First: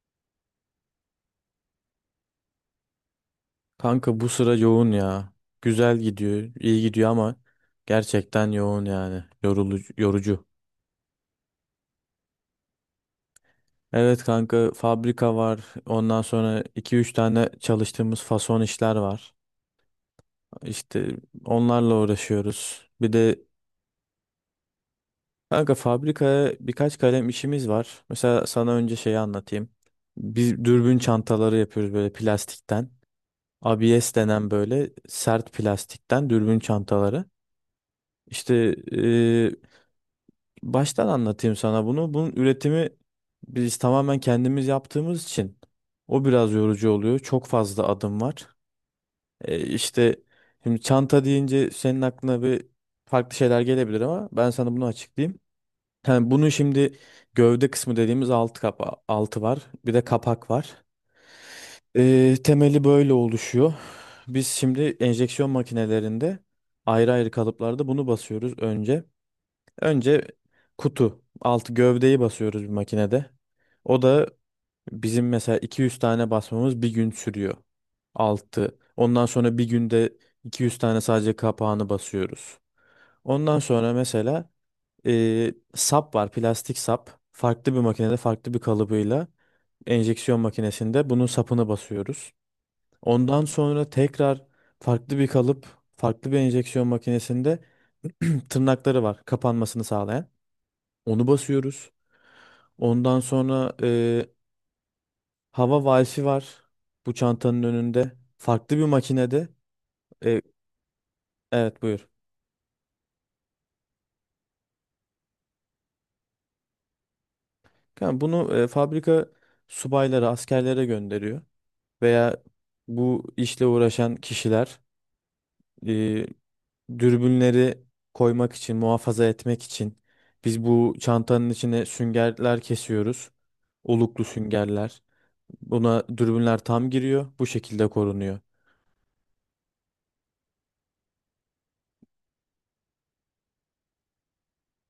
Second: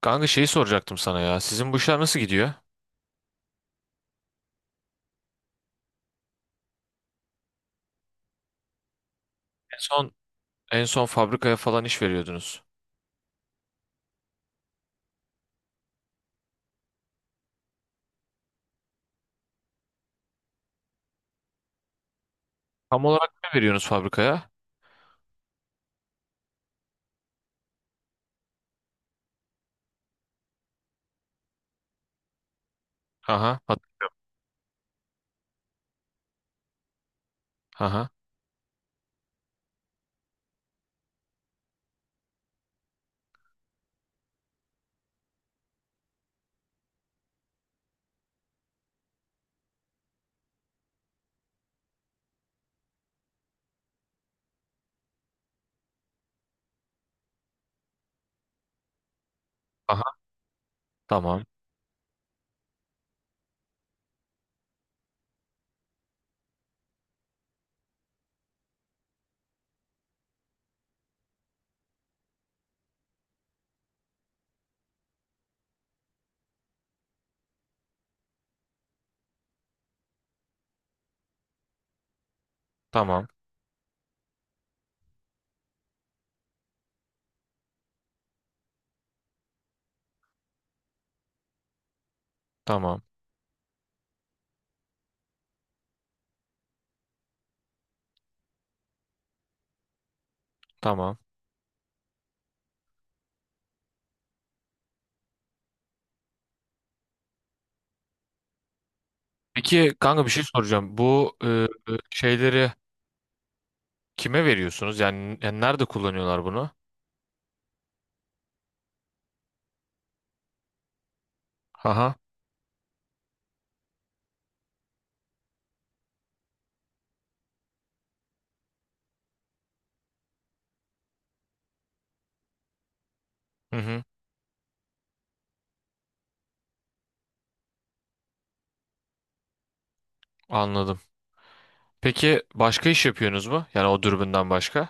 Kanka şeyi soracaktım sana ya. Sizin bu işler nasıl gidiyor? Kanka bu sıra yoğun ya. Güzel gidiyor, iyi gidiyor ama gerçekten yoğun yani. En Yorulucu, son yorucu. en son fabrikaya falan iş veriyordunuz. Evet kanka, fabrika var. Ondan sonra iki üç tane çalıştığımız fason işler var. İşte onlarla uğraşıyoruz. Tam Bir olarak de ne veriyorsunuz fabrikaya? kanka, fabrikaya birkaç kalem işimiz var. Mesela sana önce şeyi anlatayım. Biz dürbün çantaları yapıyoruz böyle plastikten. Aha, hat- ABS denen böyle sert plastikten dürbün çantaları. aha, İşte baştan anlatayım sana bunu. Bunun üretimi biz tamamen kendimiz yaptığımız için o biraz yorucu oluyor. Çok fazla adım var. İşte şimdi çanta deyince senin aklına bir farklı şeyler gelebilir ama ben sana bunu açıklayayım. Yani bunun şimdi gövde kısmı dediğimiz alt kapağı, altı var. Bir de aha. kapak var. Tamam, Temeli böyle oluşuyor. Biz şimdi enjeksiyon makinelerinde ayrı ayrı kalıplarda bunu basıyoruz önce. Önce kutu, altı gövdeyi basıyoruz bir makinede. O da bizim mesela 200 tane basmamız bir gün sürüyor. Altı. Ondan sonra bir günde 200 tane sadece kapağını basıyoruz. tamam, Ondan sonra mesela sap var, plastik sap. Farklı bir makinede, farklı bir kalıbıyla enjeksiyon makinesinde bunun sapını basıyoruz. tamam, Ondan sonra tekrar farklı bir kalıp, farklı bir enjeksiyon makinesinde tırnakları var, kapanmasını sağlayan. tamam. Onu basıyoruz. Ondan sonra hava valfi var bu çantanın önünde. Farklı bir makinede. Peki kanka bir E, şey soracağım. Bu e, e, evet buyur. şeyleri kime veriyorsunuz? Yani nerede kullanıyorlar bunu? Kanka bunu fabrika subayları, askerlere gönderiyor. Aha, Veya bu işle uğraşan kişiler e, dürbünleri koymak için, muhafaza etmek için biz bu çantanın içine süngerler kesiyoruz. hı hı, Oluklu süngerler. Buna dürbünler tam giriyor. Bu şekilde korunuyor. anladım. Peki başka iş yapıyorsunuz mu? Yani o dürbünden başka?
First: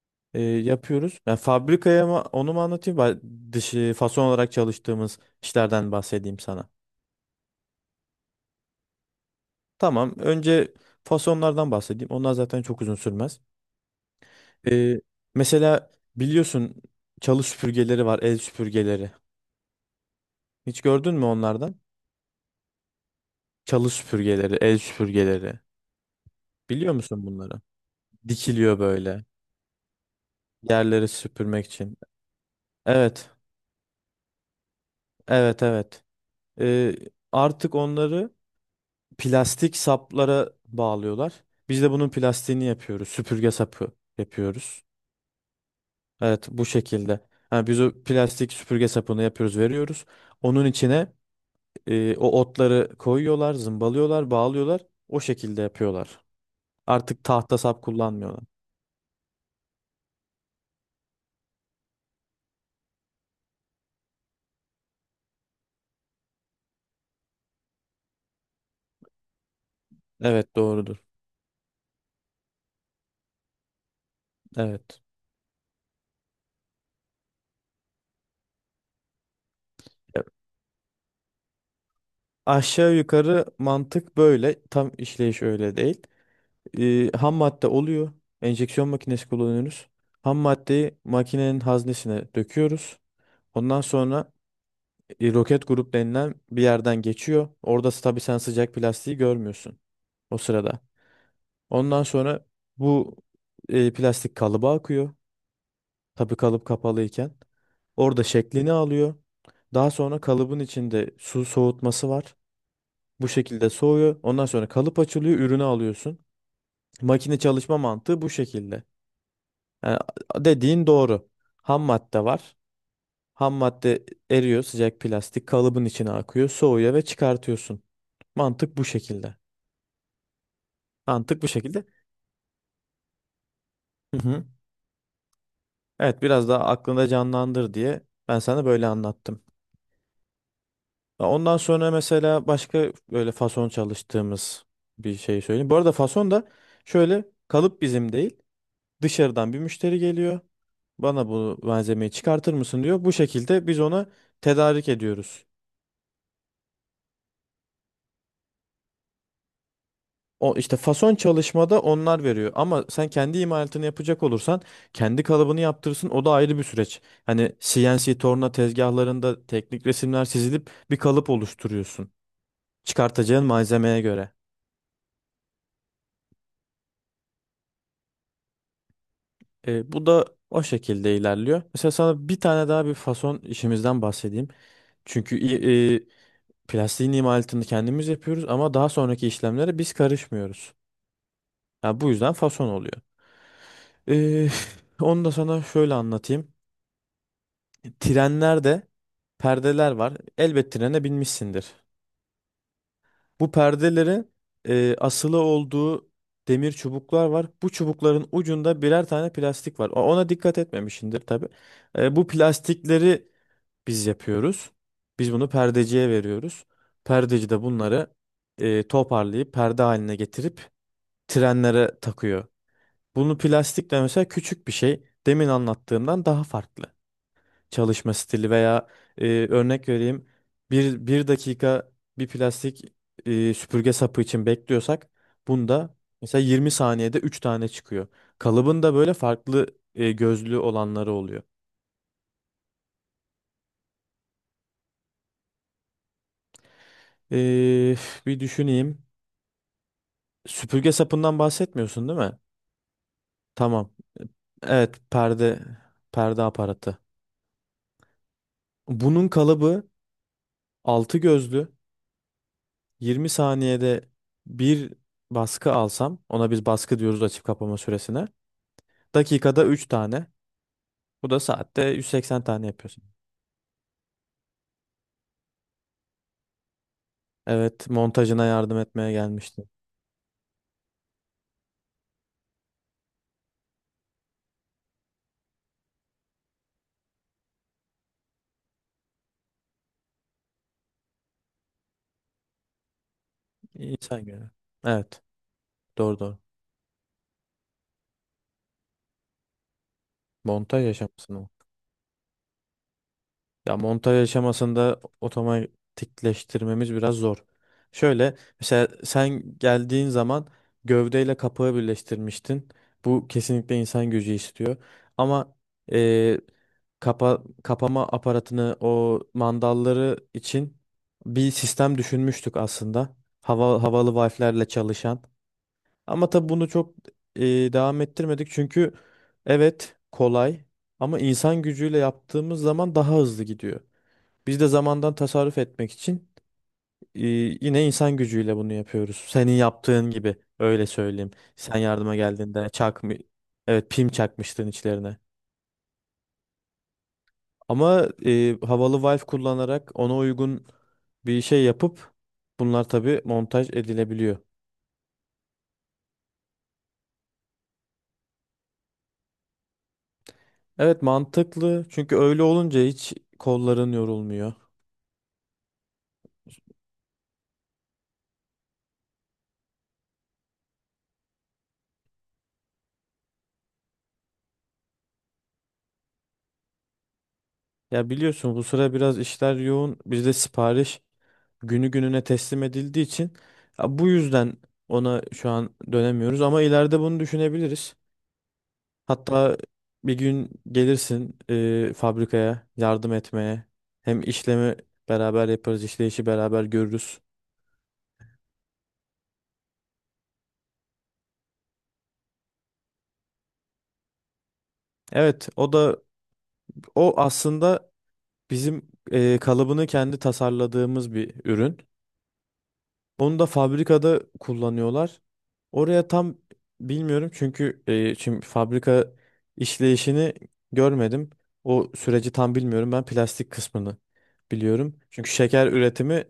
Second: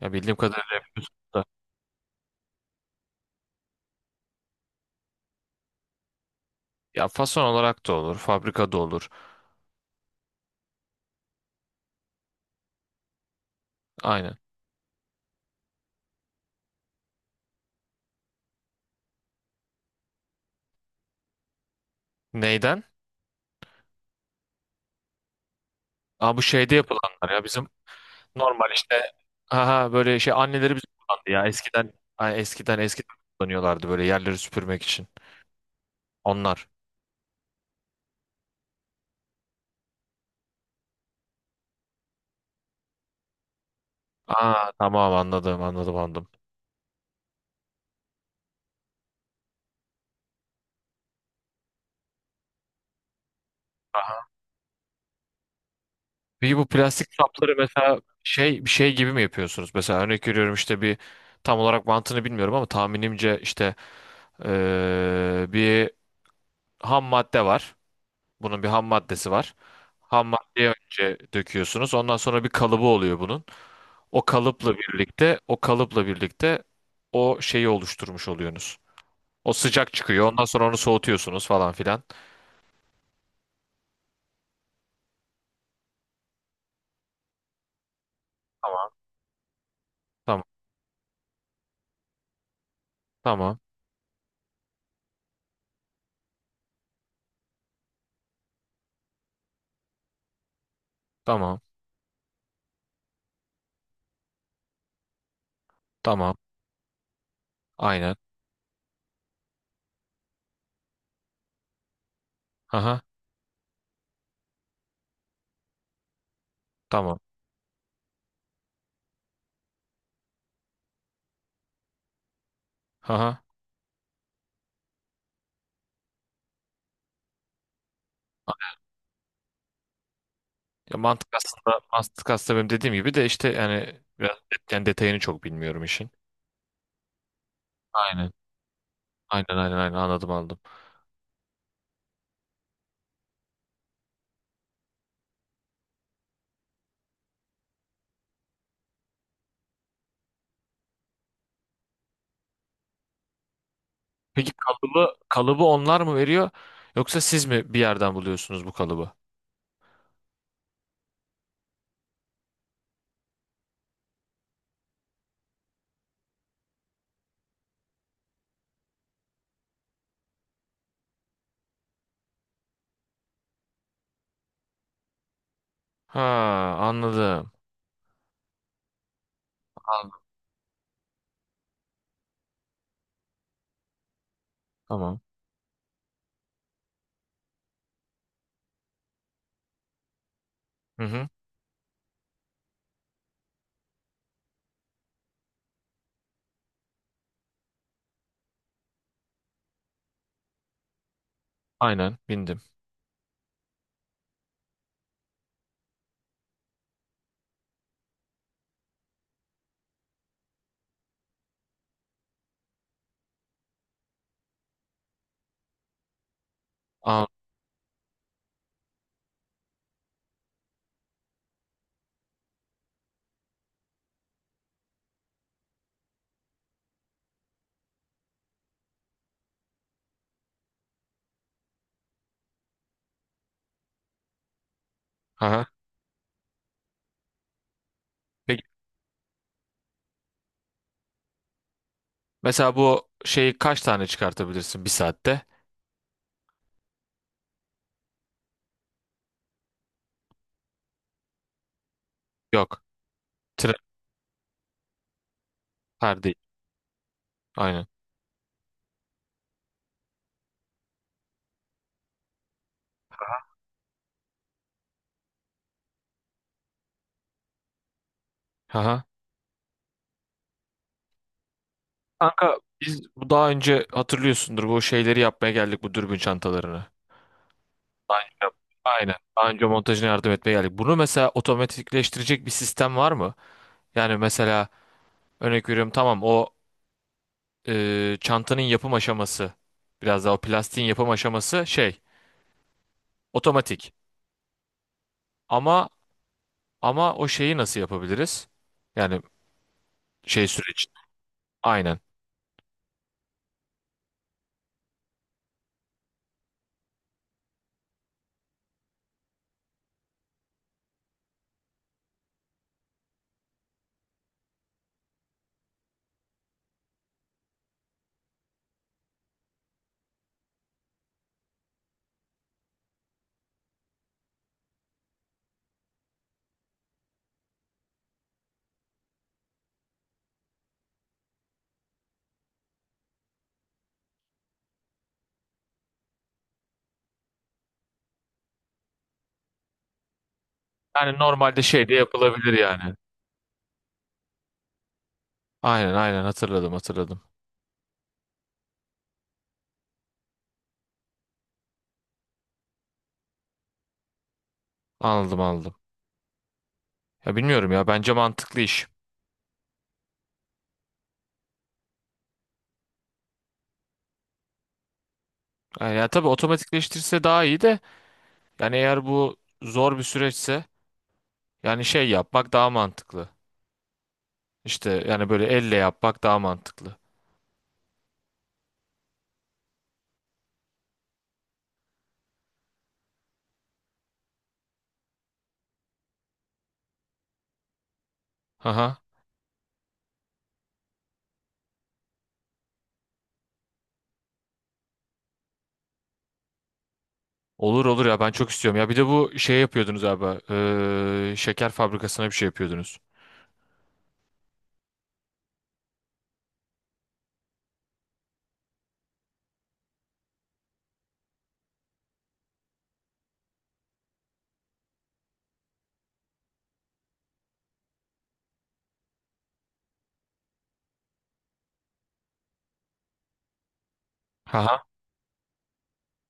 Ya bildiğim kadarıyla yapıyorsunuz Yapıyoruz. Yani da. fabrikaya mı, onu mu anlatayım? Ben dışı fason olarak çalıştığımız işlerden bahsedeyim sana. Ya fason olarak da olur, fabrikada olur. Tamam. Önce fasonlardan bahsedeyim. Onlar zaten çok uzun sürmez. Aynen. E, Mesela biliyorsun çalı süpürgeleri var, el süpürgeleri. Hiç gördün mü onlardan? Neyden? Çalı süpürgeleri, el süpürgeleri. Aa, bu şeyde Biliyor musun yapılanlar ya bunları? bizim normal Dikiliyor işte böyle aha, böyle şey anneleri biz yerleri kullandı ya süpürmek eskiden için. ha, eskiden eskiden Evet, kullanıyorlardı böyle yerleri süpürmek için evet, evet. onlar. E, Artık onları plastik saplara bağlıyorlar. Biz de bunun plastiğini yapıyoruz. Süpürge sapı Aa, yapıyoruz. tamam, anladım, anladım, anladım. Evet, bu şekilde. Ha, biz o plastik süpürge sapını yapıyoruz, veriyoruz. Onun içine o otları koyuyorlar, Aha. zımbalıyorlar, bağlıyorlar. O şekilde yapıyorlar. Peki bu plastik Artık kapları tahta sap mesela kullanmıyorlar. şey bir şey gibi mi yapıyorsunuz? Mesela örnek veriyorum işte bir tam olarak mantığını bilmiyorum ama tahminimce işte bir ham madde var. Bunun bir ham maddesi var. Ham Evet maddeyi doğrudur. önce döküyorsunuz. Ondan sonra bir kalıbı oluyor bunun. O kalıpla Evet. birlikte, o kalıpla birlikte o şeyi oluşturmuş oluyorsunuz. O sıcak Ya, çıkıyor. Ondan sonra onu soğutuyorsunuz falan filan. aşağı yukarı mantık böyle. Tam işleyiş öyle değil. Ham madde oluyor. Enjeksiyon Tamam. makinesi kullanıyoruz. Ham Tamam. maddeyi makinenin haznesine döküyoruz. Tamam. Ondan sonra roket grup denilen bir yerden geçiyor. Orada tabii sen sıcak plastiği görmüyorsun o sırada. Tamam. Ondan sonra bu plastik kalıba akıyor. Tamam. Tabii kalıp kapalıyken. Aynen. Orada şeklini alıyor. Daha sonra kalıbın içinde su soğutması var. Aha. Bu şekilde soğuyor. Ondan sonra kalıp açılıyor, ürünü alıyorsun. Tamam. Makine çalışma mantığı bu şekilde. Yani dediğin doğru. Ham madde var. Aha. Ham madde eriyor, sıcak plastik kalıbın içine akıyor, soğuyor ve çıkartıyorsun. Mantık bu şekilde. Ya mantık Mantık bu aslında şekilde. mantık aslında benim dediğim gibi de işte yani Hı biraz hı. yani detayını çok bilmiyorum işin. Evet, biraz daha aklında canlandır diye Aynen. ben sana böyle anlattım. Aynen, aynen, aynen, anladım, anladım. Ya, ondan sonra mesela başka böyle fason çalıştığımız bir şey söyleyeyim. Bu arada fason da şöyle, kalıp bizim değil, dışarıdan bir müşteri geliyor. Bana bu malzemeyi çıkartır mısın diyor. Bu şekilde biz ona Peki tedarik kalıbı ediyoruz. kalıbı onlar mı veriyor yoksa siz mi bir yerden buluyorsunuz bu kalıbı? O işte fason çalışmada onlar veriyor ama sen kendi imalatını yapacak olursan kendi kalıbını yaptırırsın, o da ayrı bir süreç. Hani CNC torna tezgahlarında teknik resimler çizilip bir kalıp oluşturuyorsun çıkartacağın malzemeye göre. Ha, anladım. Bu Anladım. da o şekilde ilerliyor. Mesela sana bir tane daha bir fason işimizden bahsedeyim. Tamam. Çünkü plastiğin imalatını kendimiz yapıyoruz ama daha sonraki işlemlere biz karışmıyoruz. Hı hı. Ya bu yüzden fason oluyor. E, Onu da sana şöyle anlatayım. Trenlerde perdeler var. Elbet trene binmişsindir. Aynen bindim. Bu perdelerin asılı olduğu demir çubuklar var. Bu çubukların ucunda birer tane plastik var. Ona dikkat etmemişsindir tabii. Bu plastikleri biz yapıyoruz. Biz bunu perdeciye veriyoruz. Perdeci de bunları toparlayıp perde haline getirip trenlere takıyor. Bunu plastik de mesela küçük bir şey. Demin anlattığımdan daha farklı çalışma stili veya örnek vereyim, bir dakika, bir plastik süpürge sapı için bekliyorsak Aha. bunda mesela 20 saniyede 3 tane çıkıyor. Peki Kalıbın da böyle farklı gözlü olanları oluyor. mesela bu şeyi kaç tane çıkartabilirsin bir saatte? E, Bir düşüneyim. Süpürge sapından bahsetmiyorsun değil mi? Yok. Tren Tamam. Evet, perde her değil. perde aparatı. Aynen. Bunun kalıbı 6 gözlü, 20 saniyede bir baskı alsam, ona biz baskı diyoruz, açıp kapama süresine. Aha. Dakikada 3 tane. Bu da saatte 180 Kanka tane biz yapıyorsun. bu daha önce hatırlıyorsundur bu şeyleri yapmaya geldik, bu dürbün çantalarını. Evet, Daha önce montajına yap- yardım etmeye aynen. Daha önce gelmişti. montajına yardım etmeye geldik. Bunu mesela otomatikleştirecek bir sistem var mı? Yani mesela örnek veriyorum tamam o çantanın yapım aşaması, biraz daha o plastiğin yapım aşaması şey otomatik. İnsan göre. Evet, Ama doğru doğru. ama o şeyi nasıl yapabiliriz? Yani şey Montaj süreci. yaşamışsın o. Aynen. Ya montaj aşamasında otomatikleştirmemiz biraz zor. Şöyle, mesela sen geldiğin zaman gövdeyle kapağı birleştirmiştin. Bu kesinlikle insan gücü istiyor. Ama eee, kapama aparatını o mandalları için bir sistem düşünmüştük aslında. Havalı valflerle çalışan. Ama tabii bunu çok devam ettirmedik çünkü evet kolay ama insan gücüyle yaptığımız zaman daha hızlı gidiyor. Biz de zamandan tasarruf etmek için e, yine insan gücüyle bunu yapıyoruz. Senin yaptığın gibi öyle Yani söyleyeyim. normalde Sen şey de yardıma yapılabilir geldiğinde yani. çakmı evet pim çakmıştın içlerine. Aynen, aynen, hatırladım, hatırladım. Ama havalı valve kullanarak ona uygun bir şey yapıp bunlar tabii montaj edilebiliyor. Anladım, anladım. Ya bilmiyorum, ya bence mantıklı iş. Evet, mantıklı çünkü öyle olunca hiç kolların yorulmuyor. Yani ya tabii otomatikleştirse daha iyi de, yani eğer bu zor bir süreçse yani şey yapmak daha mantıklı. İşte yani böyle elle yapmak daha mantıklı. Ya biliyorsun bu sıra biraz işler yoğun. Biz de sipariş günü gününe teslim edildiği için ya bu yüzden ona şu an dönemiyoruz ama ileride bunu düşünebiliriz. Aha. Hatta bir gün gelirsin fabrikaya yardım etmeye. Hem işlemi beraber yaparız, işleyişi beraber görürüz. Olur, olur ya, ben çok istiyorum. Ya bir de bu şey yapıyordunuz abi. Şeker fabrikasına bir şey yapıyordunuz. Evet, o da o aslında bizim kalıbını kendi tasarladığımız bir ürün. Onu da fabrikada kullanıyorlar. Oraya tam bilmiyorum çünkü şimdi fabrika işleyişini görmedim. O süreci tam bilmiyorum. Ben plastik kısmını Aha. biliyorum. Çünkü şeker üretimi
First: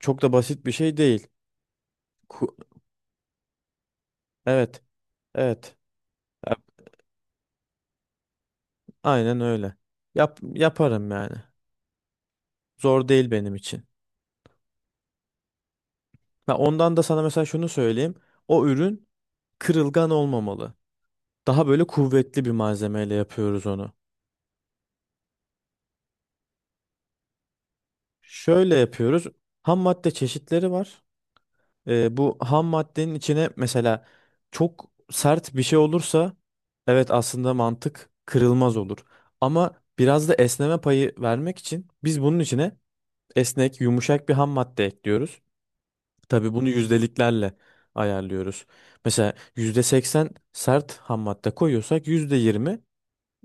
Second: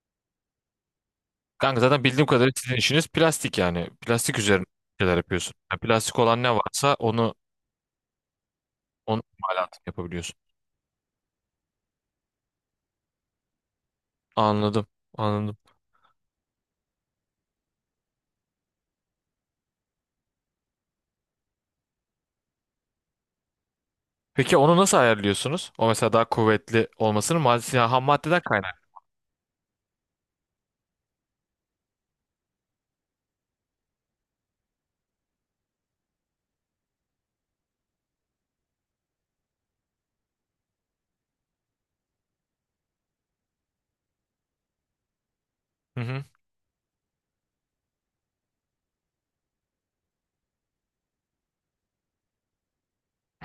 çok da basit bir şey değil. Kanka zaten bildiğim kadarıyla Ku- sizin işiniz plastik yani. Plastik üzerine evet, şeyler yapıyorsun. evet. Ya plastik olan ne Ya- varsa onu, onu Aynen öyle. imalat yapabiliyorsun. Yaparım yani. Zor değil benim için. Anladım. Anladım. Ya, ondan da sana mesela şunu söyleyeyim. O ürün kırılgan olmamalı. Daha böyle kuvvetli bir malzemeyle yapıyoruz onu. Peki onu nasıl ayarlıyorsunuz? O mesela daha kuvvetli olmasının maddesi, yani ham maddeden Şöyle kaynak. yapıyoruz. Ham madde çeşitleri var. Bu ham maddenin içine mesela çok sert bir şey olursa evet aslında mantık kırılmaz olur. Ama biraz da esneme payı vermek için biz bunun içine esnek, yumuşak bir ham madde ekliyoruz. Hı hı. Tabii bunu yüzdeliklerle ayarlıyoruz. Mesela %80 sert ham madde koyuyorsak %20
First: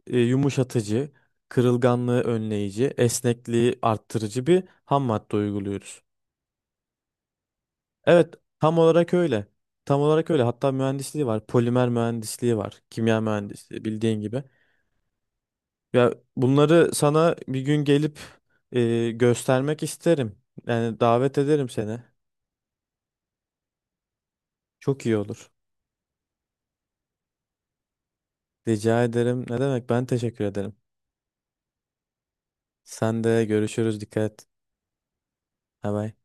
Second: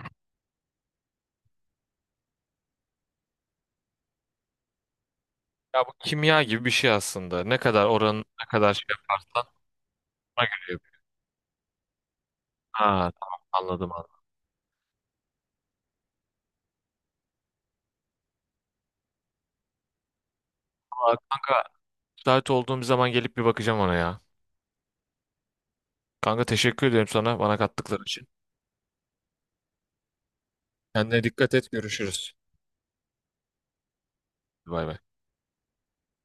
yumuşatıcı, kırılganlığı önleyici, esnekliği arttırıcı bir ham madde Ya bu uyguluyoruz. kimya gibi bir şey aslında. Ne kadar oranın Evet, ne kadar tam şey olarak yaparsan öyle. Tam olarak öyle. ona Hatta göre yapıyor. mühendisliği var. Polimer mühendisliği var. Ha Kimya tamam, mühendisliği anladım, anladım. bildiğin gibi. Ya bunları sana bir gün gelip göstermek isterim. Yani Aa, davet kanka ederim seni. müsait olduğum bir zaman gelip bir bakacağım ona ya. Çok iyi olur. Kanka teşekkür ederim sana, bana kattıkları için. Rica ederim. Ne demek? Ben teşekkür ederim. Kendine dikkat et, görüşürüz. Sen de görüşürüz. Dikkat et. Bay bay. Bye bye.